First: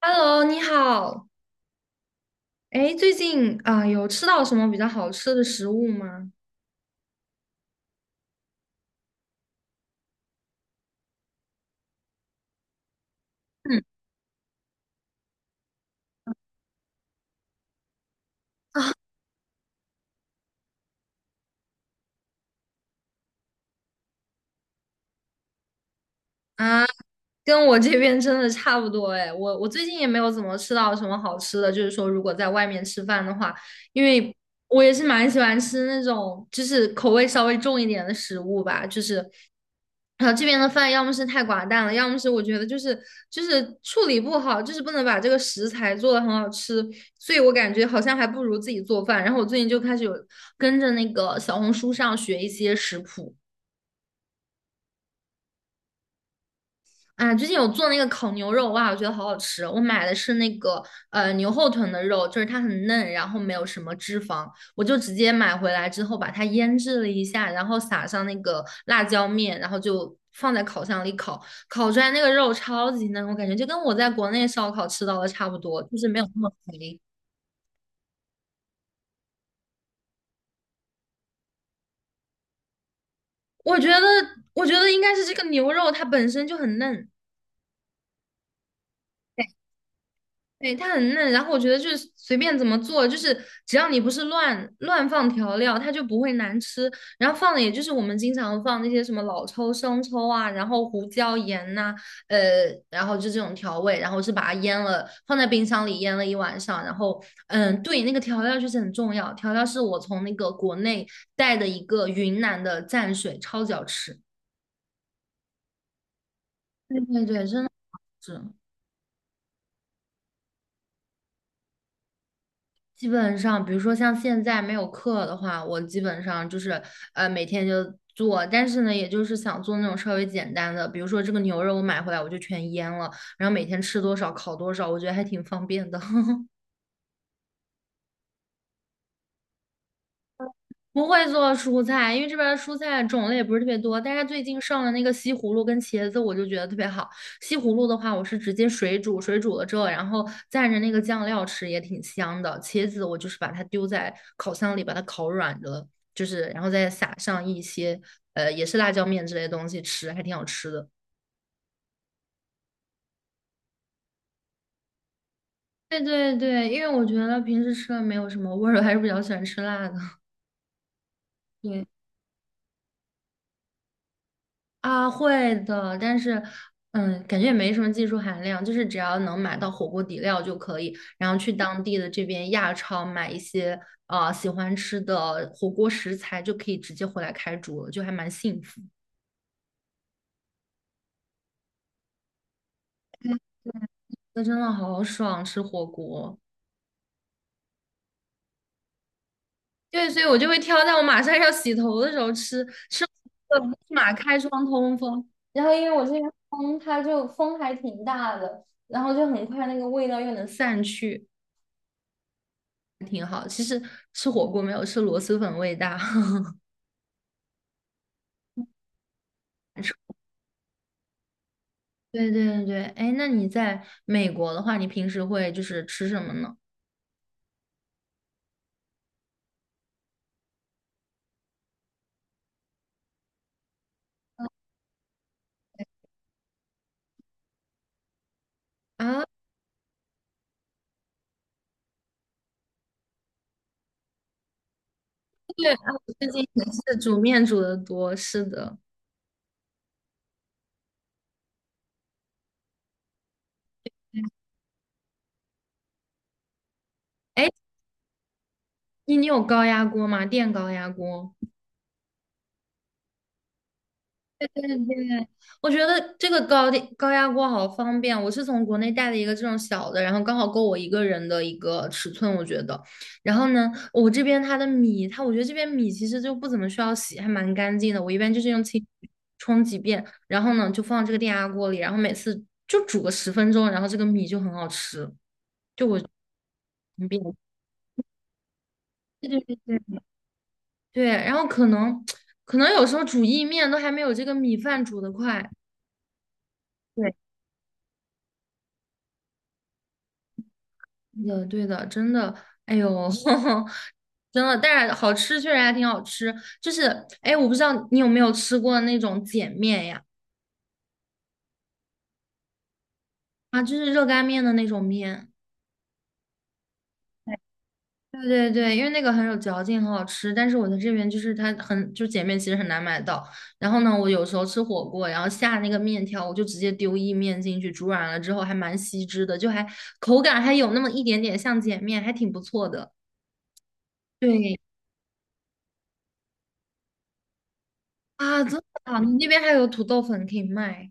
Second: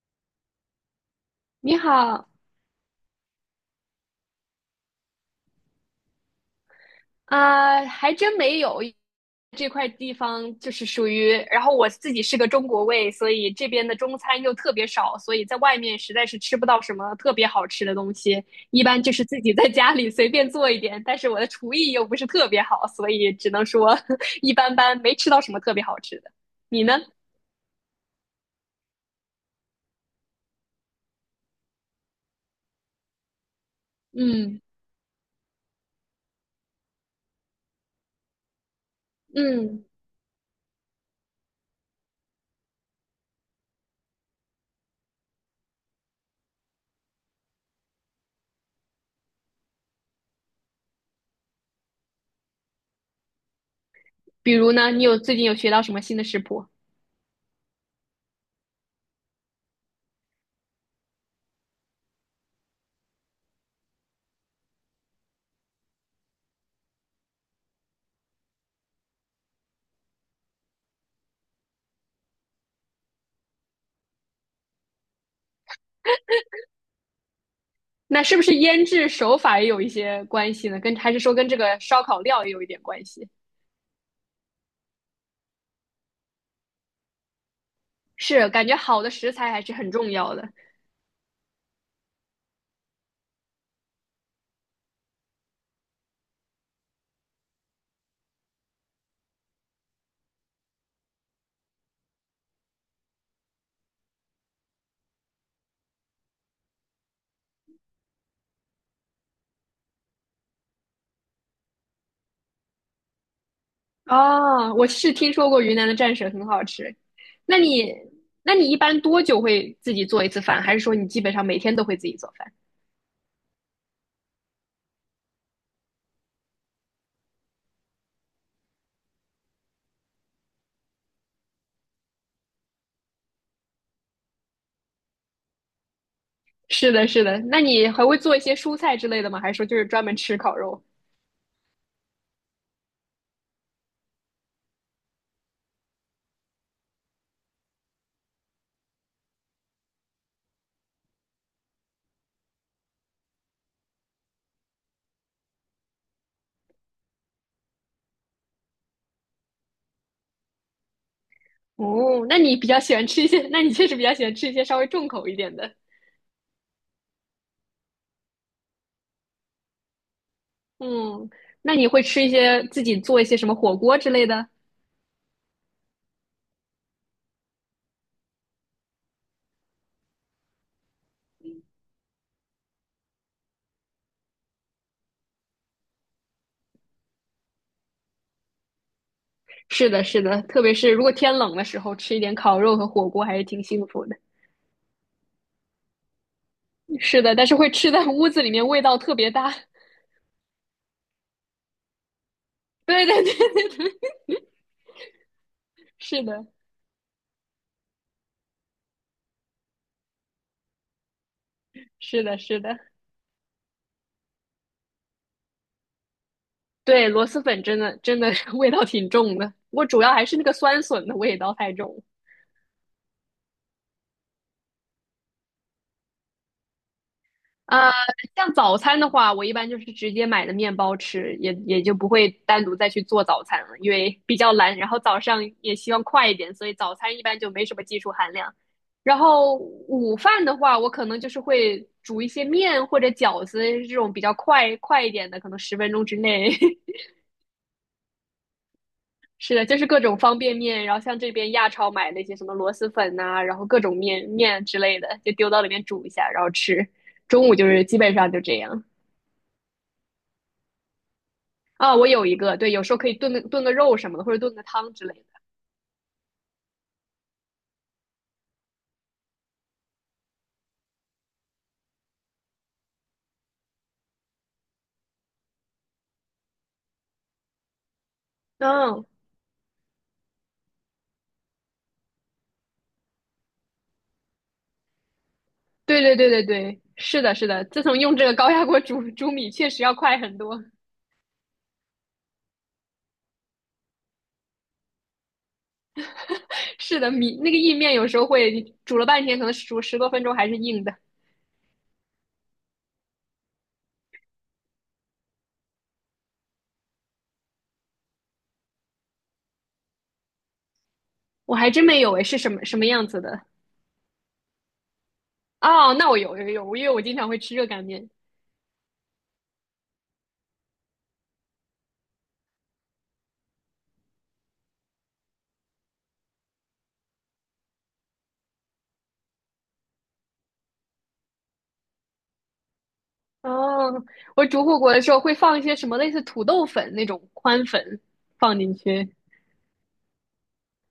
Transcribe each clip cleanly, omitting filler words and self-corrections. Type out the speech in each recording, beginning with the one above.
Hello，你好。你好。哎，最近啊，有吃到什么比较好吃的食物吗？啊，还真没有。这块地方就是属于，然后我自己是个中国胃，所以这边的中餐又特别少，所以在外面实在是吃不到什么特别好吃的东西，一般就是自己在家里随便做一点，但是我的厨艺又不是特别好，所以只能说 一般般，没吃到什么特别好吃的。你啊，呢？跟我这边真的差不多哎，我最近也没有怎么吃到什么好吃的，就是说如果在外面吃饭的话，因为嗯。我也是蛮喜欢吃那种就是口味稍微重一点的食物吧，就是，嗯，然后这边的饭要么是太寡淡了，要么是我觉得就是处理不好，就是不能把这个食材做的很好吃，所以我感觉好像还不如自己做饭。然后我最近就开始有跟着那个小红书上学一些食谱。比如呢，你有最近有学到什么新的食谱？啊，最近有做那个烤牛肉，哇，我觉得好好吃哦。我买的是那个牛后臀的肉，就是它很嫩，然后没有什么脂肪，我就直接买回来之后把它腌制了一下，然后撒上那个辣椒面，然后就放在烤箱里烤，烤出来那个肉超级嫩，我感觉就跟我在国内烧烤吃到的差不多，就是没有那么肥。那是不是腌制手法也有一些关系呢？跟还是说跟这个烧烤料也有一点关系？我觉得，我觉得应该是这个牛肉它本身就很嫩。是，感觉好的食材还是很重要的。对，它很嫩，然后我觉得就是随便怎么做，就是只要你不是乱放调料，它就不会难吃。然后放的也就是我们经常放那些什么老抽、生抽啊，然后胡椒、盐呐、呃，然后就这种调味，然后是把它腌了，放在冰箱里腌了一晚上。然后，对，那个调料就是很重要，调料是我从那个国内带的一个云南的蘸水，超级好吃。哦，我是听说过云南的蘸水很好吃。对对对，那真的是。你，那你一般多久会自己做一次饭？还是说你基本上每天都会自己做饭？基本上，比如说像现在没有课的话，我基本上就是每天就做，但是呢，也就是想做那种稍微简单的，比如说这个牛肉我买回来我就全腌了，然后每天吃多少烤多少，我觉得还挺方便的。是的，是的。那你还会做一些蔬菜之类的吗？还是说就是专门吃烤肉？不会做蔬菜，因为这边儿蔬菜种类不是特别多。但是最近上了那个西葫芦跟茄子，我就觉得特别好。西葫芦的话，我是直接水煮，水煮了之后，然后蘸着那个酱料吃，也挺香的。茄子我就是把它丢在烤箱里，把它烤软了，就是然后再撒上一些也是辣椒面之类的东西吃，还挺好吃的。哦，那你比较喜欢吃一些，那你确实比较喜欢吃一些稍微重口一点的。对对对，因为我觉得平时吃的没有什么味儿，我还是比较喜欢吃辣的。嗯，那对。你会吃一些自己做一些什么火锅之类的？啊，会的，但是，嗯，感觉也没什么技术含量，就是只要能买到火锅底料就可以，然后去当地的这边亚超买一些啊喜欢吃的火锅食材，就可以直接回来开煮了，就还蛮幸福。是的，是的，特别是如果天冷的时候，吃一点烤肉和火锅还是挺幸福的。那真的好爽，吃火锅。是的，但是会吃在屋子里面，味道特别大。对，所以我就会挑在我马上要洗头的时候吃，吃对对对完了对对，立马开窗通风。然后因为我这边是的，风它就风还挺大的，然后就很快那个味道又能散去。是的，是的，挺好。其实吃火锅没有吃螺蛳粉味大。对，螺蛳粉真的真的是 味道挺重的，我主要 还是那个酸笋的味道太重了。对对对哎，那你在美国的话，你平时会就是吃什么呢？呃，像早餐的话，我一般就是直接买的面包吃，也就不会单独再去做早餐了，因为比较懒，然后早上也希望快一点，所以早餐一般就没什么技术含量。然啊，后午饭的话，我可能就是会煮一些面或者饺子这种比较快一点的，可能对十啊，分钟我之最近内。也是 煮面煮的多，是的。是的，就是各种方便面，然后像这边亚超买那些什么螺蛳粉呐、然后各种面面之类的，就丢到里面煮一下，然后吃。中哎，午就是基本上就这样。你有高压锅吗？电高压锅？啊，我有一个，对，有时候可以炖个肉什么的，或者对炖个汤之类对，的。我觉得这个高压锅好方便。我是从国内带了一个这种小的，然后刚好够我一个人的一个尺寸，我觉得。然后呢，我这边它的米，它我觉得这边米其实就不怎么需要洗，还蛮干净的。我一般就是用清嗯，水冲几遍，然后呢就放这个电压锅里，然后每次就煮个10分钟，然后这个米就很好吃，对对对对对，很便是的，宜。是的。自从用这个高压锅煮对米，对确对实要对快很多。对，然后可能可能有时候煮意面都还没有这个米饭煮得快。是的，对。米那个意面有时候会煮了半天，可能煮十多分钟还是硬的。对的，对的，真的，哎呦，真的，但是好吃确实还挺好吃。就是，哎，我不知道你有没有吃过那种碱面呀？我还真没有诶，是什么样子的？啊，就是热干面的那种面。哦，那我有有有，因为我经常会吃热干面。对对对，因为那个很有嚼劲，很好吃。但是我在这边就是它很，就碱面其实很难买到。然后呢，我有时候吃火锅，然后下那个面条，我就直接丢意面进去，煮软了之后还蛮吸汁的，就还口感还有那么一点点像碱面，还挺不错的。哦，我对煮火锅的时候会放一些什么类似土豆粉那种宽粉啊，真放的进啊，去。你那边还有土豆粉可以卖。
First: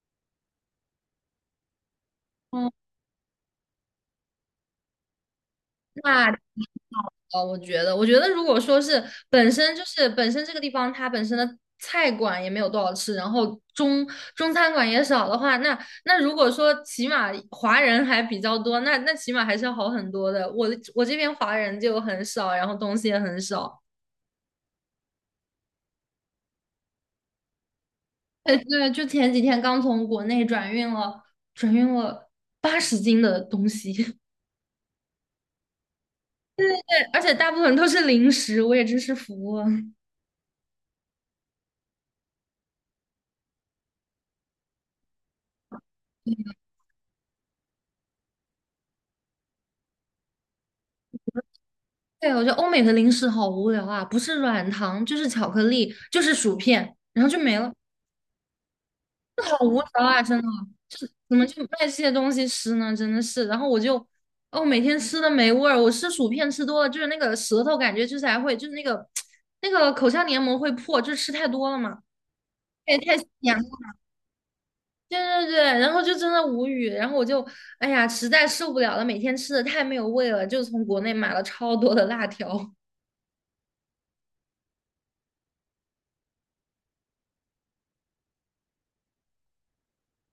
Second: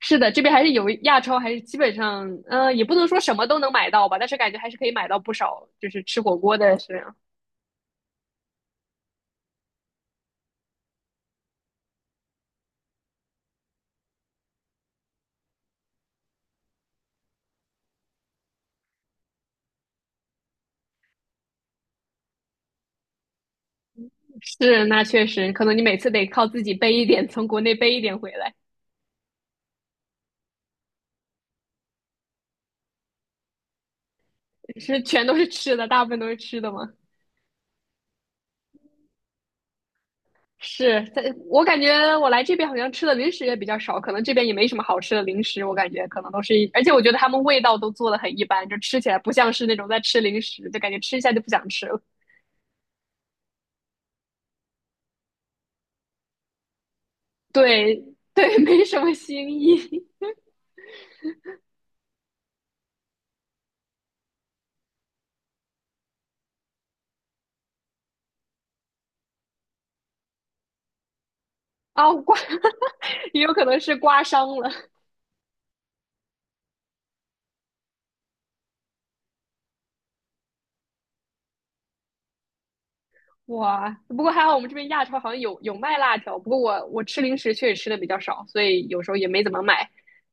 是的，这边还是有亚超，还是基本上，哦，也不能说什么都能买到吧，但是感觉还是可以买到不少，就是吃那火锅的是我觉得，我觉得如果说是本身这个地方它本身的菜馆也没有多少吃，然后中餐馆也少的话，那如果说起码华人还比较多，那起码还是要好很多的。我这边华人就很少，然后东西也很少。是，那确实，可能你每次得靠自己背一点，从国内背一点回来，对对，就前几天刚从国内转运了，转运了80斤的东西，是全都是吃的，大部分都是吃的吗？而且大部分都是零食，我也真是服了。是，在我感觉我来这边好像吃的零食也比较少，可能这边也没什么好吃的零食，我感觉可能都是，而且我觉得他们味道都做的很一般，就吃起来不像是那种在吃零食，就感觉吃一下就不想吃了，对，我觉得欧美的零食好无聊啊，不是软糖就是巧克力，就是薯片，然后就没了，对 对，没什么新好无聊意。啊！真的，怎么就卖这些东西吃呢？真的是，然后我就，哦，每天吃的没味儿，我吃薯片吃多了，就是那个舌头感觉就是还会，就是那个 那个口腔黏膜会破，就是吃太多了嘛，啊，刮，也 太也有咸了，可能是刮伤了。对对对，然后就真的无语，然后我就，哎呀，实在受不了了，每天吃的太没有味了，就从国内买了超多的辣条，哇，不过还好我们这边亚超好像有有卖辣条，不过我吃零食确实吃的比较少，所以有时候也没怎么买。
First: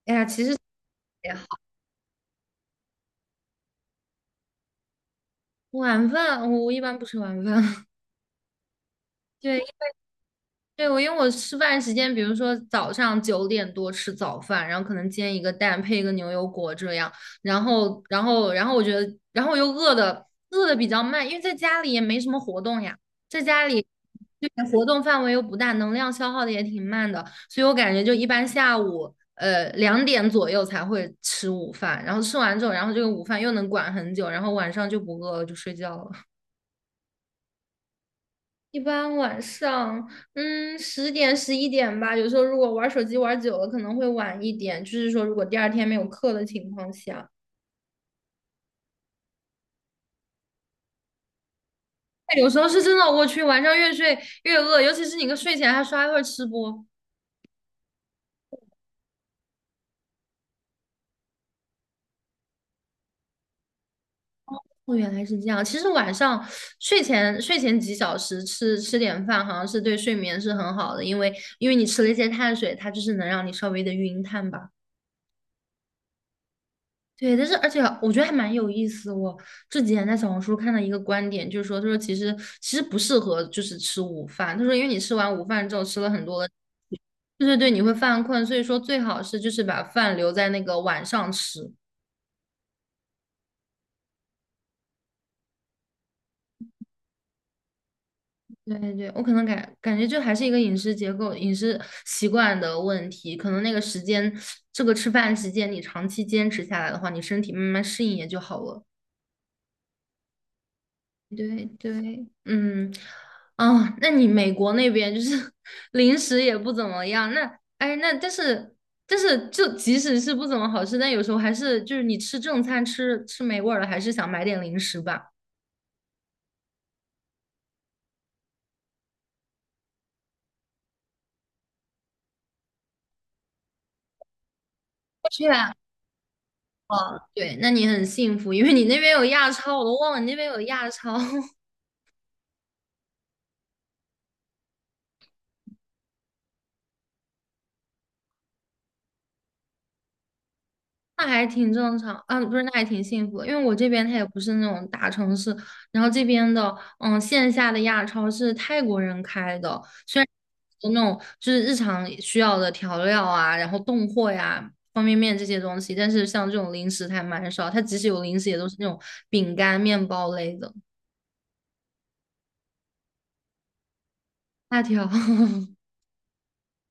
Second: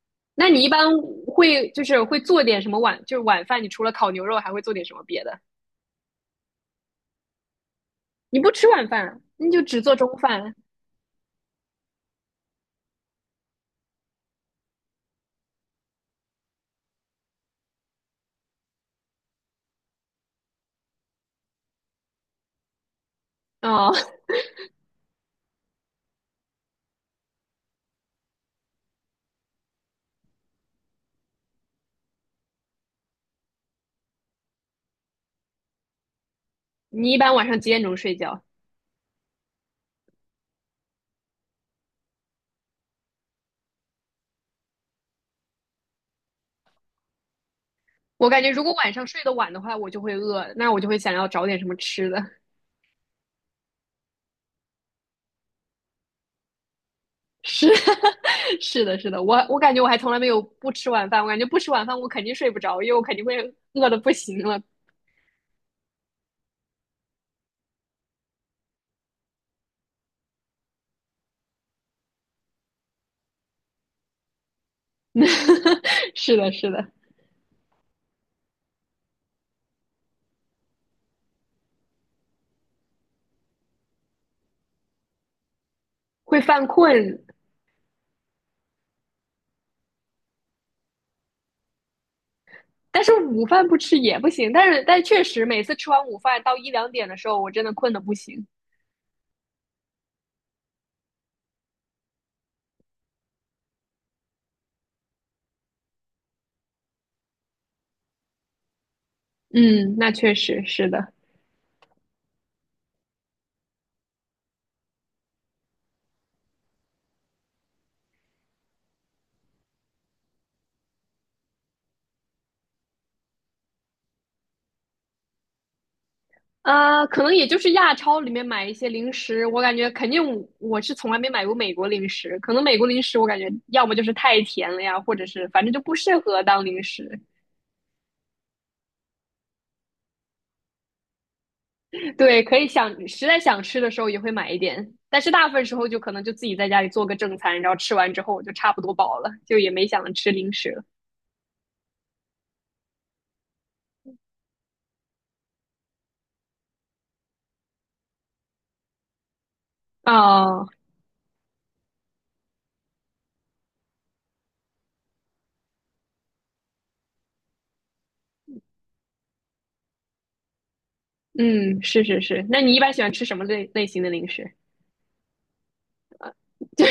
哎呀，其那实。你一般也。会就是会做点什么晚，就是晚饭，你除了烤牛肉还会做点什么别的？晚饭我一般不吃晚饭，你不吃晚饭啊，你就对只做中饭对，我因为我吃饭时间，比如说早上9点多吃早饭，然后可能煎一个蛋配一个牛油果这样，然后我觉得，然后我又饿的比较慢，因为在家里也没什么活动呀，在家里啊？对活动范围又不大，能量消耗的也挺慢的，所以我感觉就一般下午2点左右才会吃午饭，然后吃完之后，然后这个午饭又能管很久，然后晚上就不饿了，就睡觉了。你一般晚上几点钟睡觉？一般晚上，10点11点吧。有时候如果玩手机玩久了，可能会晚一点。就是说，如果第二天没有课的情况下，我感觉如果晚上睡得晚的话，我就会饿，那我就会想要找点什么吃的。哎有时候是真的，我去，晚上越睡越饿，尤其是你跟睡前还刷一会儿吃播。是 是的，是的，我感觉我还从来没有不吃晚饭，我感觉不吃晚饭我肯定睡不着，因为我肯定会饿的不行了。哦，原来是这样。其实晚上睡前几小时吃点饭，好像是对睡眠是很好的，因为你吃了一些碳水，它就是能让你稍微的晕碳吧。是的，是的，对，但是而且我觉得还蛮有意思。我这几天在小红书看到一个观点，就是说，他说其实不适合就是吃午饭。他说，因为你吃完午饭之后吃了很会多的，犯困，对对对，你会犯困，所以说最好是就是把饭留在那个晚上吃。但是午饭不吃也不行。但是但确实每次吃完午饭到一两点的时候，我真的困的不行。对对对，我可能感觉就还是一个饮食结构、饮食习惯的问题，可能那个时间，这个吃饭时间你长期坚持下来的话，你身体慢慢适应也就好了。嗯，那确实是的。对对，嗯，啊，那你美国那边就是 零食也不怎么样，那哎，那但是就即使是不怎么好吃，但有时候还是就是你吃正餐吃没味儿了，还是想买点零食吧。呃，可能也就是亚超里面买一些零食，我感觉肯定我是从来没买过美国零食，可能美国零食我感觉要么就是太甜了呀，或者是是反正啊，就不适合当零食。哦，对，那你很幸福，因为你那边有亚超，我都忘了你那边有亚超。对，可以想实在想吃的时候也会买一点，但是大部分时候就可能就自己在家里做个正餐，然后吃完之后我就差不多饱了，就也没想着吃零食了。那还挺正常，啊，不是，那还挺幸福的，因为我这边它也不是那种大城市，然后这边的，线下的亚超是泰国人开的，虽然哦，有那种就是日常需要的调料啊，然后冻货呀、方便面这些东西，但是像这种零食还蛮少，它即使有零食也都是那种饼干、面包类的，嗯，是是是。那你一般喜欢吃什么类型的零食？辣条，就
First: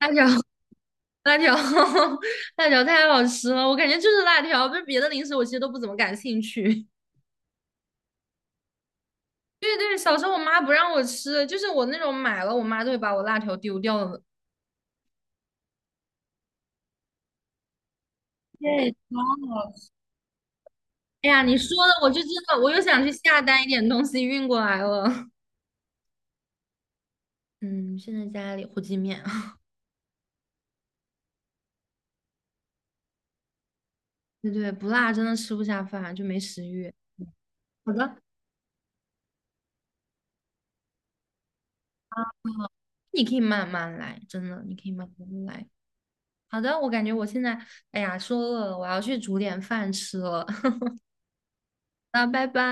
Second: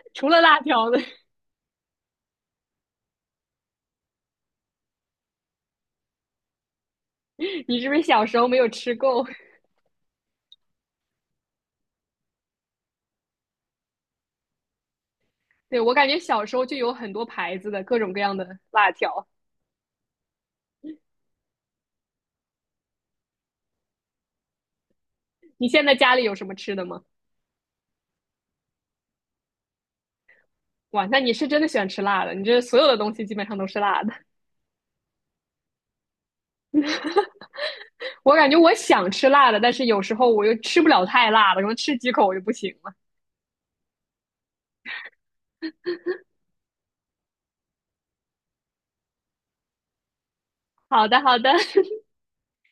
辣除条。了辣条的，辣条，辣条太好吃了，我感觉就是辣条，不是别的零食，我其实都不怎么感兴趣。你是不是小时候没有吃够？对对，小时候我妈不让我吃，就是我那种买了，我妈都会把我辣条丢掉的。对，我感觉小时候就有很多牌子的各种各样的辣对，超条。好吃。哎呀，你说的我就真的，我又想去下单一点东西运过来了。你现在家里有什么吃的吗？嗯，现在家里火鸡面，哇，那你是真的喜欢吃辣的，你这所有的东西基本上都是辣的。对对，不辣真的吃不下饭，就没食欲。好的，我感觉我想吃辣的，但是有时候我又吃不了太辣了，然后吃几口我就不行了。你可以慢慢来，真的，你可以慢慢来。好的，我感觉我现在，哎呀，说饿了，我要去煮点饭吃了。好的，好的，那拜拜。